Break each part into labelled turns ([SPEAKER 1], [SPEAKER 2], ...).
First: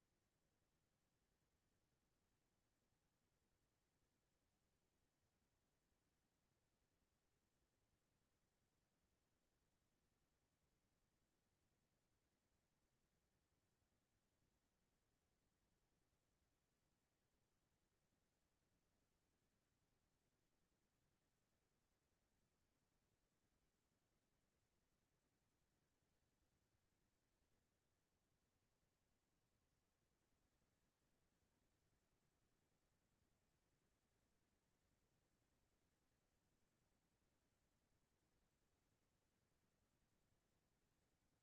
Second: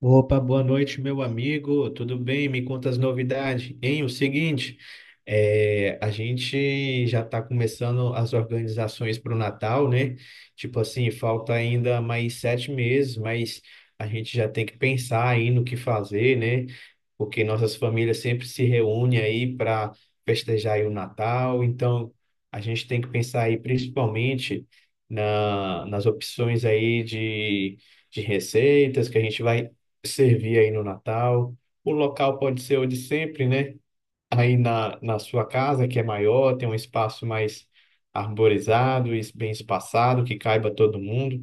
[SPEAKER 1] Opa, boa noite, meu amigo. Tudo bem? Me conta as novidades. Hein, o seguinte, a gente já está começando as organizações para o Natal, né? Tipo assim, falta ainda mais 7 meses, mas a gente já tem que pensar aí no que fazer, né? Porque nossas famílias sempre se reúnem aí para festejar aí o Natal. Então, a gente tem que pensar aí principalmente nas opções aí de receitas que a gente vai servir aí no Natal. O local pode ser o de sempre, né? Aí na sua casa, que é maior, tem um espaço mais arborizado e bem espaçado, que caiba todo mundo.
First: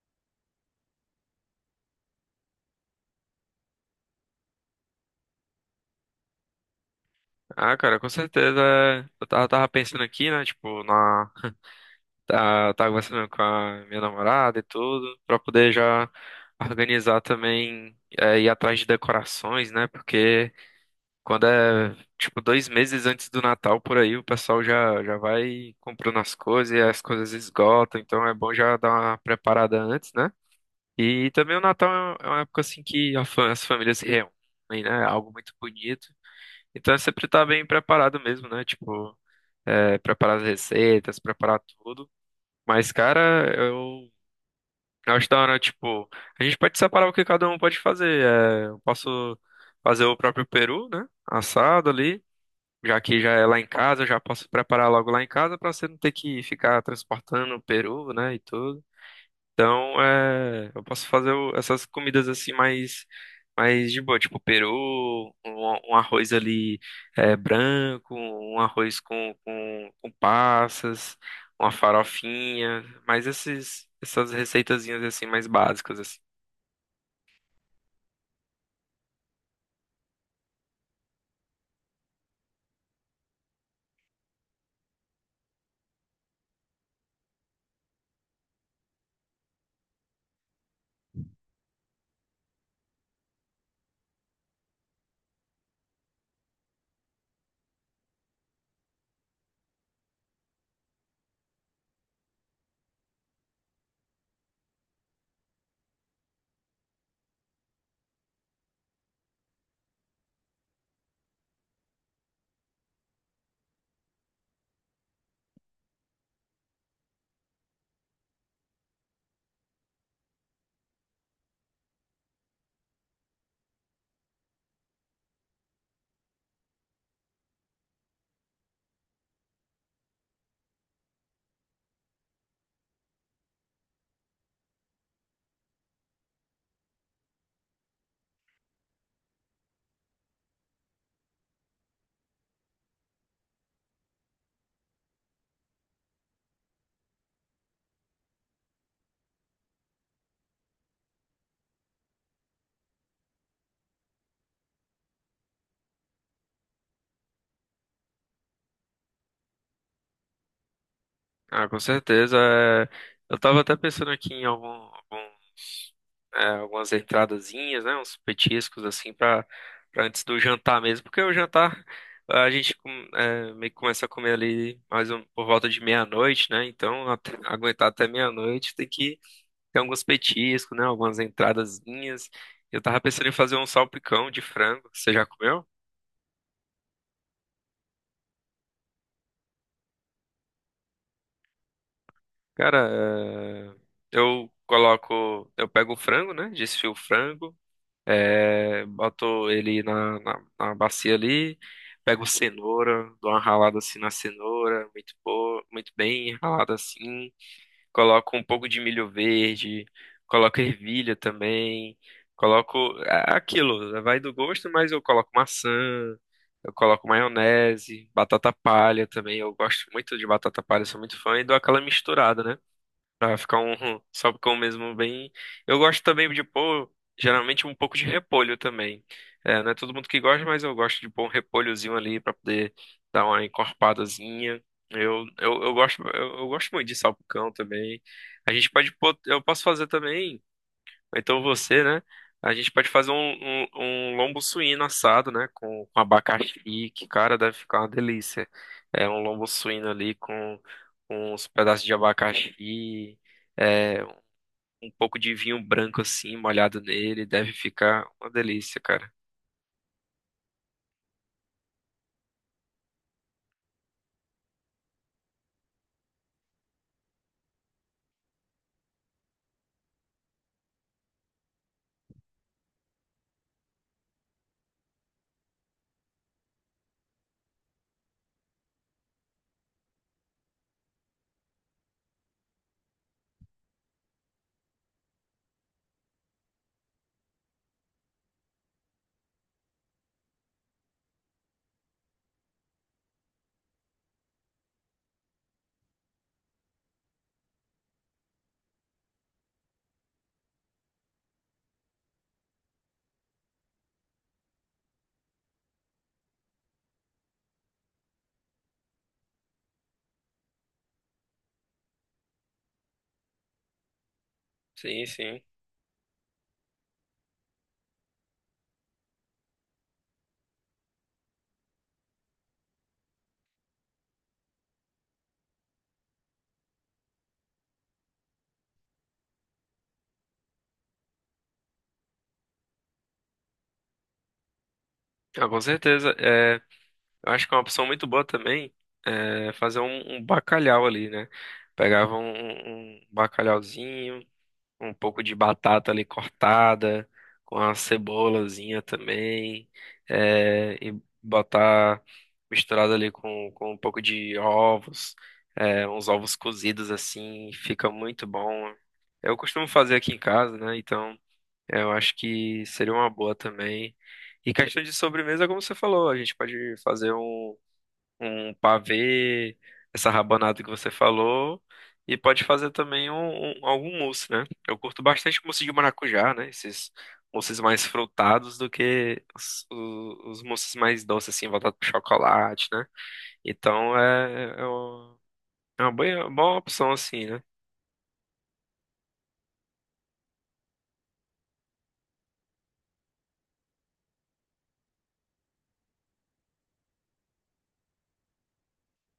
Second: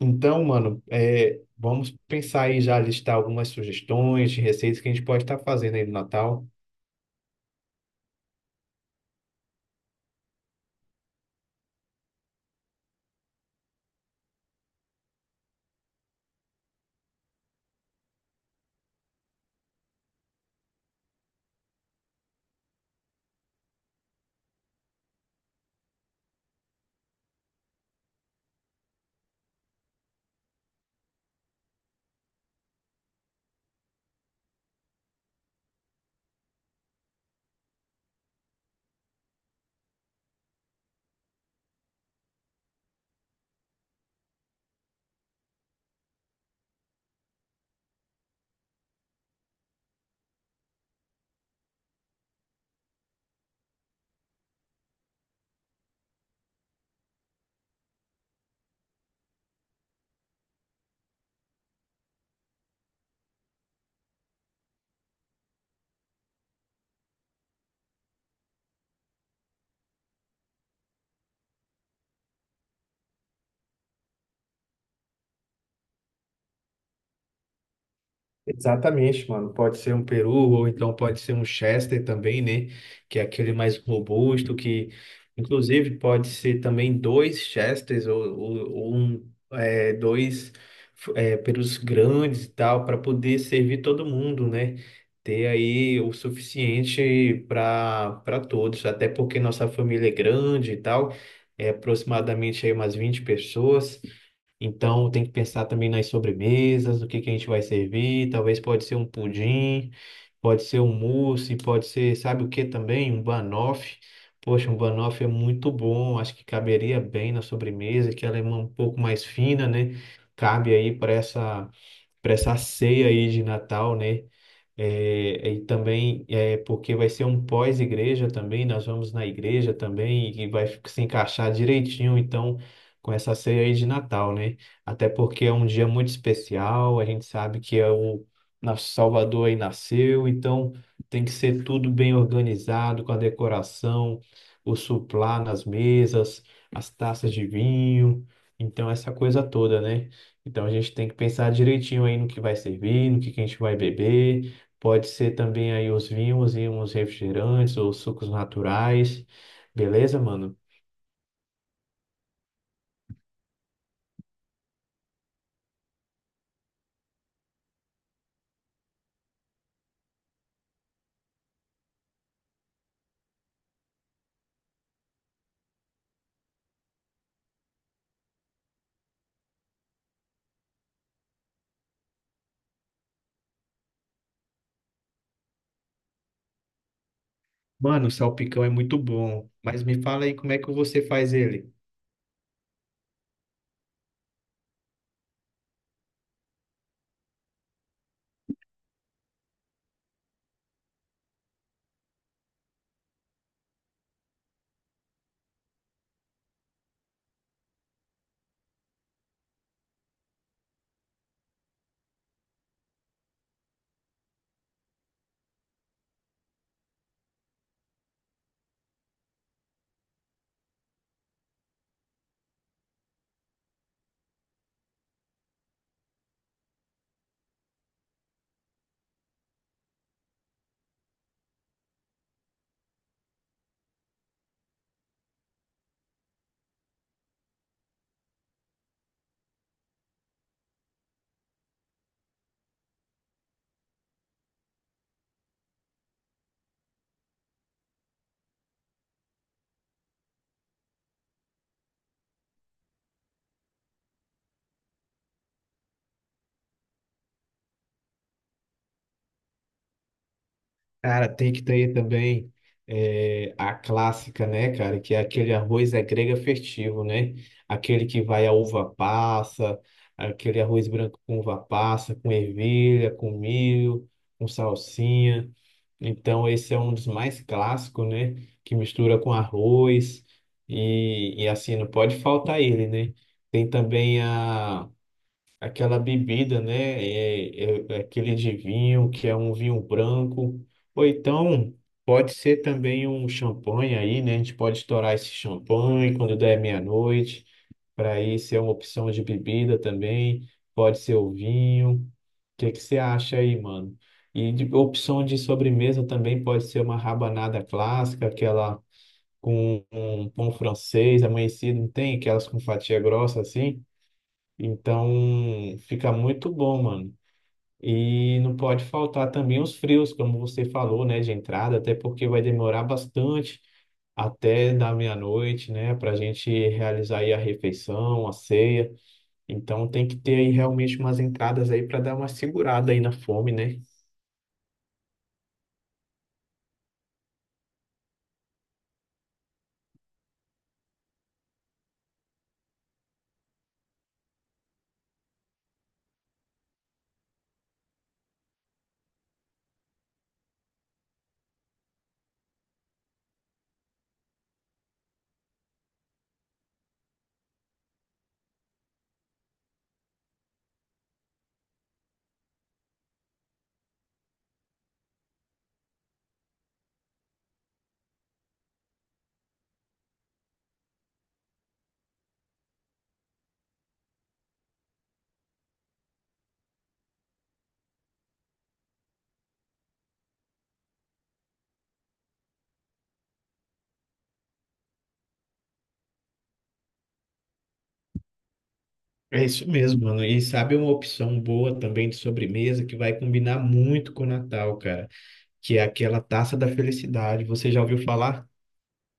[SPEAKER 1] Então, mano, vamos pensar aí já listar algumas sugestões de receitas que a gente pode estar fazendo aí no Natal.
[SPEAKER 2] Ah, cara, com certeza. Eu tava pensando aqui, né? Tava conversando com a minha namorada e tudo, pra poder já organizar também, ir atrás de decorações, né? Porque quando tipo, 2 meses antes do Natal por aí, o pessoal já vai comprando as coisas e as coisas esgotam, então é bom já dar uma preparada antes, né? E também o Natal é uma época assim que as famílias se reúnem, né? É Algo muito bonito. Então é sempre tá bem preparado mesmo, né? Preparar as receitas, preparar tudo. Mas, cara, eu acho da hora, tipo, a gente pode separar o que cada um pode fazer. É, eu posso fazer o próprio peru, né? Assado ali, já que já é lá em casa, eu já posso preparar logo lá em casa pra você não ter que ficar transportando o peru, né, e tudo. Então, é, eu posso essas comidas assim mais de boa, tipo peru, um arroz ali branco, um arroz com passas, uma farofinha, mas essas receitazinhas assim mais básicas assim.
[SPEAKER 1] Exatamente, mano. Pode ser um peru, ou então pode ser um Chester também, né? Que é aquele mais robusto, que inclusive pode ser também dois Chesters ou dois perus grandes e tal, para poder servir todo mundo, né? Ter aí o suficiente para todos, até porque nossa família é grande e tal, é aproximadamente aí umas 20 pessoas. Então tem que pensar também nas sobremesas, o que que a gente vai servir. Talvez pode ser um pudim, pode ser um mousse, pode ser, sabe o que também? Um banoffee. Poxa, um banoffee é muito bom. Acho que caberia bem na sobremesa, que ela é um pouco mais fina, né? Cabe aí para essa ceia aí de Natal, né? É, e também é porque vai ser um pós-igreja também, nós vamos na igreja também e vai se encaixar direitinho, então, com essa ceia aí de Natal, né? Até porque é um dia muito especial, a gente sabe que é o nosso Salvador aí nasceu, então tem que ser tudo bem organizado, com a decoração, o suplá nas mesas, as taças de vinho, então essa coisa toda, né? Então a gente tem que pensar direitinho aí no que vai servir, no que a gente vai beber. Pode ser também aí os vinhos e uns refrigerantes ou sucos naturais. Beleza, mano?
[SPEAKER 2] Ah, com certeza. Eu tava até pensando aqui em algum algumas entradazinhas, né, uns petiscos assim para antes do jantar mesmo, porque o jantar a gente com- é, meio que começa a comer ali mais um, por volta de meia-noite, né? Aguentar até meia-noite tem que ter alguns petiscos, né, algumas entradazinhas. Eu tava pensando em fazer um salpicão de frango. Você já comeu?
[SPEAKER 1] Mano, o salpicão é muito bom, mas me fala aí como é que você faz ele.
[SPEAKER 2] Cara, é, eu pego o frango, né? Desfio o frango. É, boto ele na bacia ali, pego cenoura, dou uma ralada assim na cenoura, muito boa, muito bem ralada assim. Coloco um pouco de milho verde, coloco ervilha também, coloco é aquilo, vai do gosto, mas eu coloco maçã, eu coloco maionese, batata palha também. Eu gosto muito de batata palha, sou muito fã e dou aquela misturada, né? Pra ficar um salpicão mesmo bem. Eu gosto também de pôr, geralmente, um pouco de repolho também. É, não é todo mundo que gosta, mas eu gosto de pôr um repolhozinho ali pra poder dar uma encorpadazinha. Eu gosto muito de salpicão também. A gente pode pôr, eu posso fazer também. Então você, né? A gente pode fazer um lombo suíno assado, né? Com abacaxi, que, cara, deve ficar uma delícia. É um lombo suíno ali com uns pedaços de abacaxi, é, um pouco de vinho branco assim, molhado nele, deve ficar uma delícia, cara.
[SPEAKER 1] Cara, tem que ter também a clássica, né, cara? Que é aquele arroz é grega festivo, né? Aquele que vai a uva passa, aquele arroz branco com uva passa, com ervilha, com milho, com salsinha. Então, esse é um dos mais clássicos, né? Que mistura com arroz e assim, não pode faltar ele, né? Tem também a aquela bebida, né? É aquele de vinho que é um vinho branco, ou então pode ser também um champanhe aí, né? A gente pode estourar esse champanhe quando der meia-noite, para isso é uma opção de bebida também. Pode ser o vinho. O que que você acha aí, mano? E de opção de sobremesa também pode ser uma rabanada clássica, aquela com um pão francês amanhecido, não tem? Aquelas com fatia grossa assim.
[SPEAKER 2] Sim,
[SPEAKER 1] Então,
[SPEAKER 2] sim.
[SPEAKER 1] fica muito bom, mano. E não pode faltar também os frios, como você falou, né, de entrada, até porque vai demorar bastante até da meia-noite, né, para a gente realizar aí a refeição, a ceia. Então, tem que ter aí realmente umas entradas aí para dar uma segurada aí na fome, né?
[SPEAKER 2] Ah, com certeza. É, eu acho que é uma opção muito boa também é fazer um bacalhau ali, né? Pegava um bacalhauzinho. Um pouco de batata ali cortada, com a cebolazinha também, e botar misturado ali com um pouco de ovos, é, uns ovos cozidos assim, fica muito bom. Eu costumo fazer aqui em casa, né? Então eu acho que seria uma boa também. E questão de sobremesa, como você falou, a gente pode fazer um pavê, essa rabanada que você falou, e pode fazer também algum mousse, né? Eu curto bastante mousse de maracujá, né? Esses mousses mais frutados do que os mousses mais doces, assim, voltados pro chocolate, né? Então é, é o- É uma boa opção, assim, né?
[SPEAKER 1] É isso mesmo, mano. E sabe uma opção boa também de sobremesa que vai combinar muito com o Natal, cara, que é aquela taça da felicidade. Você já ouviu falar?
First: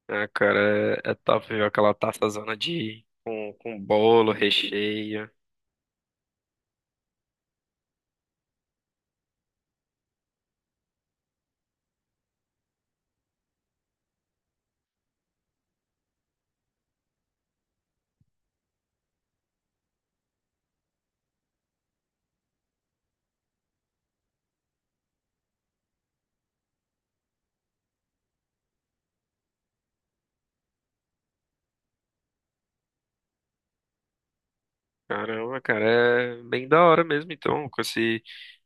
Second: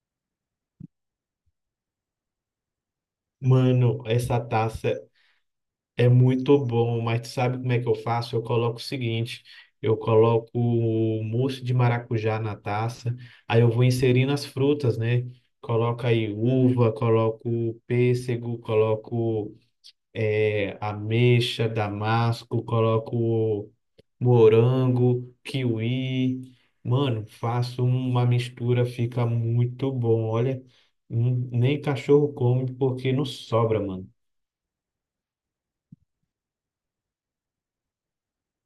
[SPEAKER 2] Ah, cara, é, é top ver aquela taçazona de... com
[SPEAKER 1] Mano,
[SPEAKER 2] bolo,
[SPEAKER 1] essa taça
[SPEAKER 2] recheio.
[SPEAKER 1] é muito bom, mas tu sabe como é que eu faço? Eu coloco o seguinte, eu coloco o mousse de maracujá na taça, aí eu vou inserindo as frutas, né? Coloco aí uva, coloco pêssego, coloco ameixa, damasco, coloco morango, kiwi. Mano, faço uma mistura, fica muito bom. Olha, nem cachorro come porque não sobra, mano.
[SPEAKER 2] Caramba, cara, é bem da hora mesmo, então, com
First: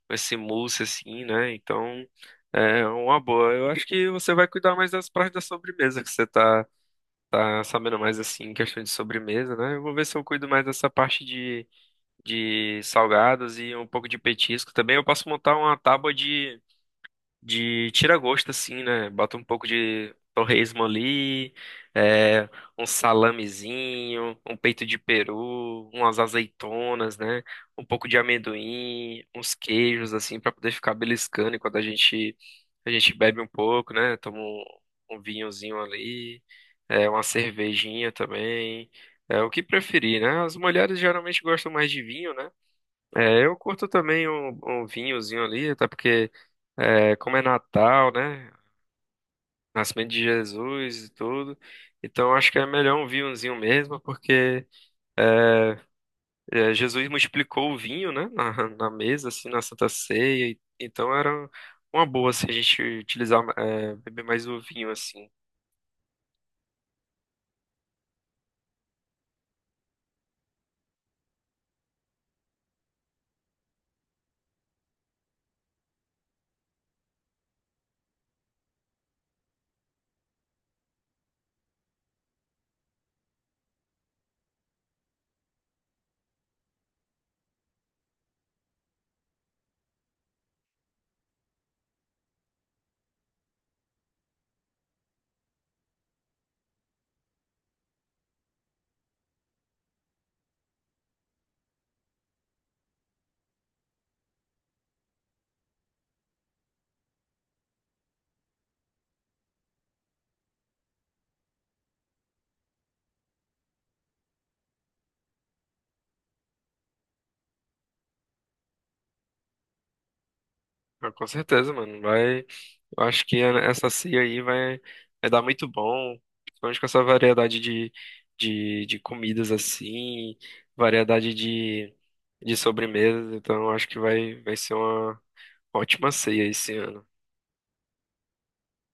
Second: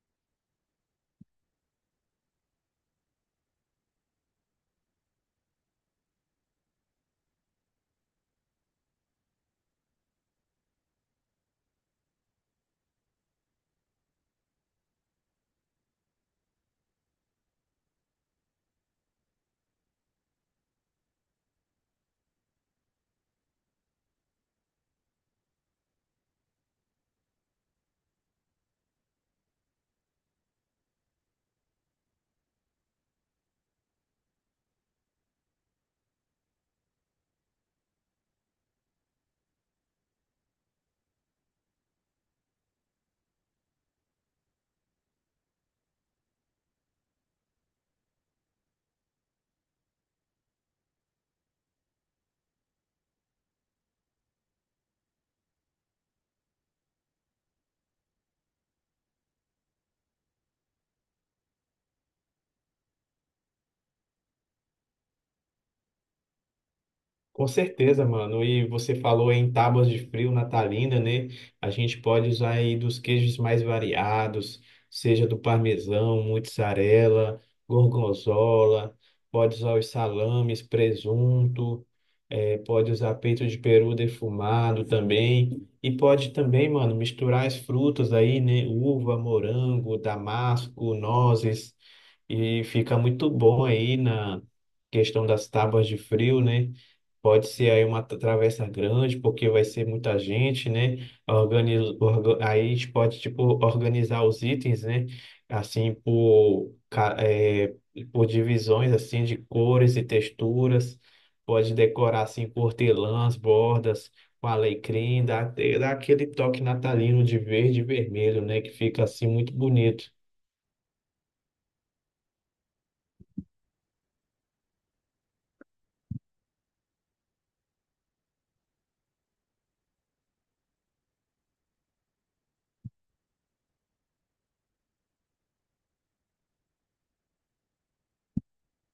[SPEAKER 2] esse mousse assim, né? Então é uma boa. Eu acho que você vai cuidar mais das partes da sobremesa, que você tá sabendo mais assim, em questão de sobremesa, né? Eu vou ver se eu cuido mais dessa parte de salgados e um pouco de petisco também. Eu posso montar uma tábua de tira gosto assim, né? Bota um pouco de torresmo ali, é, um salamezinho, um peito de peru, umas azeitonas, né? Um pouco de amendoim, uns queijos assim pra poder ficar beliscando enquanto a gente bebe um pouco, né? Toma um vinhozinho ali, é, uma cervejinha também. É o que preferir, né? As mulheres geralmente gostam mais de vinho, né? É, eu curto também um vinhozinho ali, até porque, é, como é Natal, né? Nascimento de Jesus e tudo. Então acho que é melhor um vinhozinho mesmo, porque é, é, Jesus multiplicou o vinho, né? Na mesa, assim, na Santa Ceia. Então era uma boa, assim, a gente utilizar, é, beber mais o vinho, assim.
[SPEAKER 1] Com certeza, mano. E você falou em tábuas de frio natalina, né? A gente pode usar aí dos queijos mais variados, seja do parmesão, mozzarella, gorgonzola, pode usar os salames, presunto, pode usar peito de peru defumado também. E pode também, mano, misturar as frutas aí, né? Uva, morango, damasco, nozes. E fica muito bom aí na questão das tábuas de frio, né? Pode ser aí uma travessa grande, porque vai ser muita gente, né? Aí a gente pode, tipo, organizar os itens, né? Assim, por, ca- é por divisões, assim, de cores e texturas. Pode decorar, assim, com hortelãs, bordas, com alecrim, dá aquele toque natalino de verde e vermelho, né? Que fica, assim, muito bonito.
[SPEAKER 2] Mas com certeza, mano. Vai. Eu acho que é, essa ceia aí vai dar muito bom, principalmente com essa variedade de comidas assim, variedade de sobremesas, então eu acho que vai ser uma ótima ceia esse ano.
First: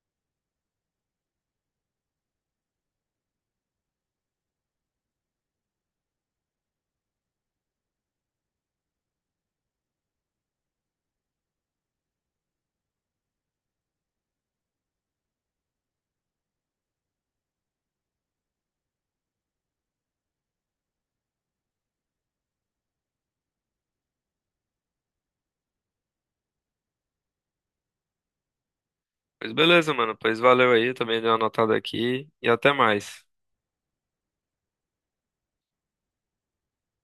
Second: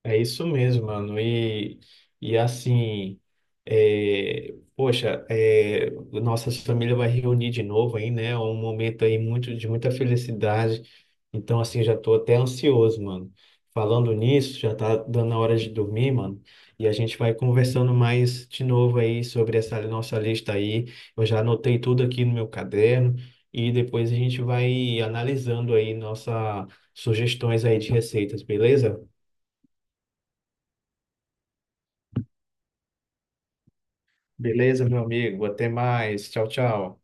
[SPEAKER 1] É isso mesmo, mano. E assim, poxa, nossa família vai reunir de novo aí, né? É um momento aí muito, de muita felicidade. Então, assim, já tô até ansioso, mano. Falando nisso, já tá dando a hora de dormir, mano. E a gente vai conversando mais de novo aí sobre essa nossa lista aí. Eu já anotei tudo aqui no meu caderno. E depois a gente vai analisando aí nossas sugestões aí de receitas, beleza?
[SPEAKER 2] Pois beleza, mano, pois valeu aí, também dei uma anotada aqui e até mais.
[SPEAKER 1] Beleza, meu amigo. Até mais. Tchau, tchau.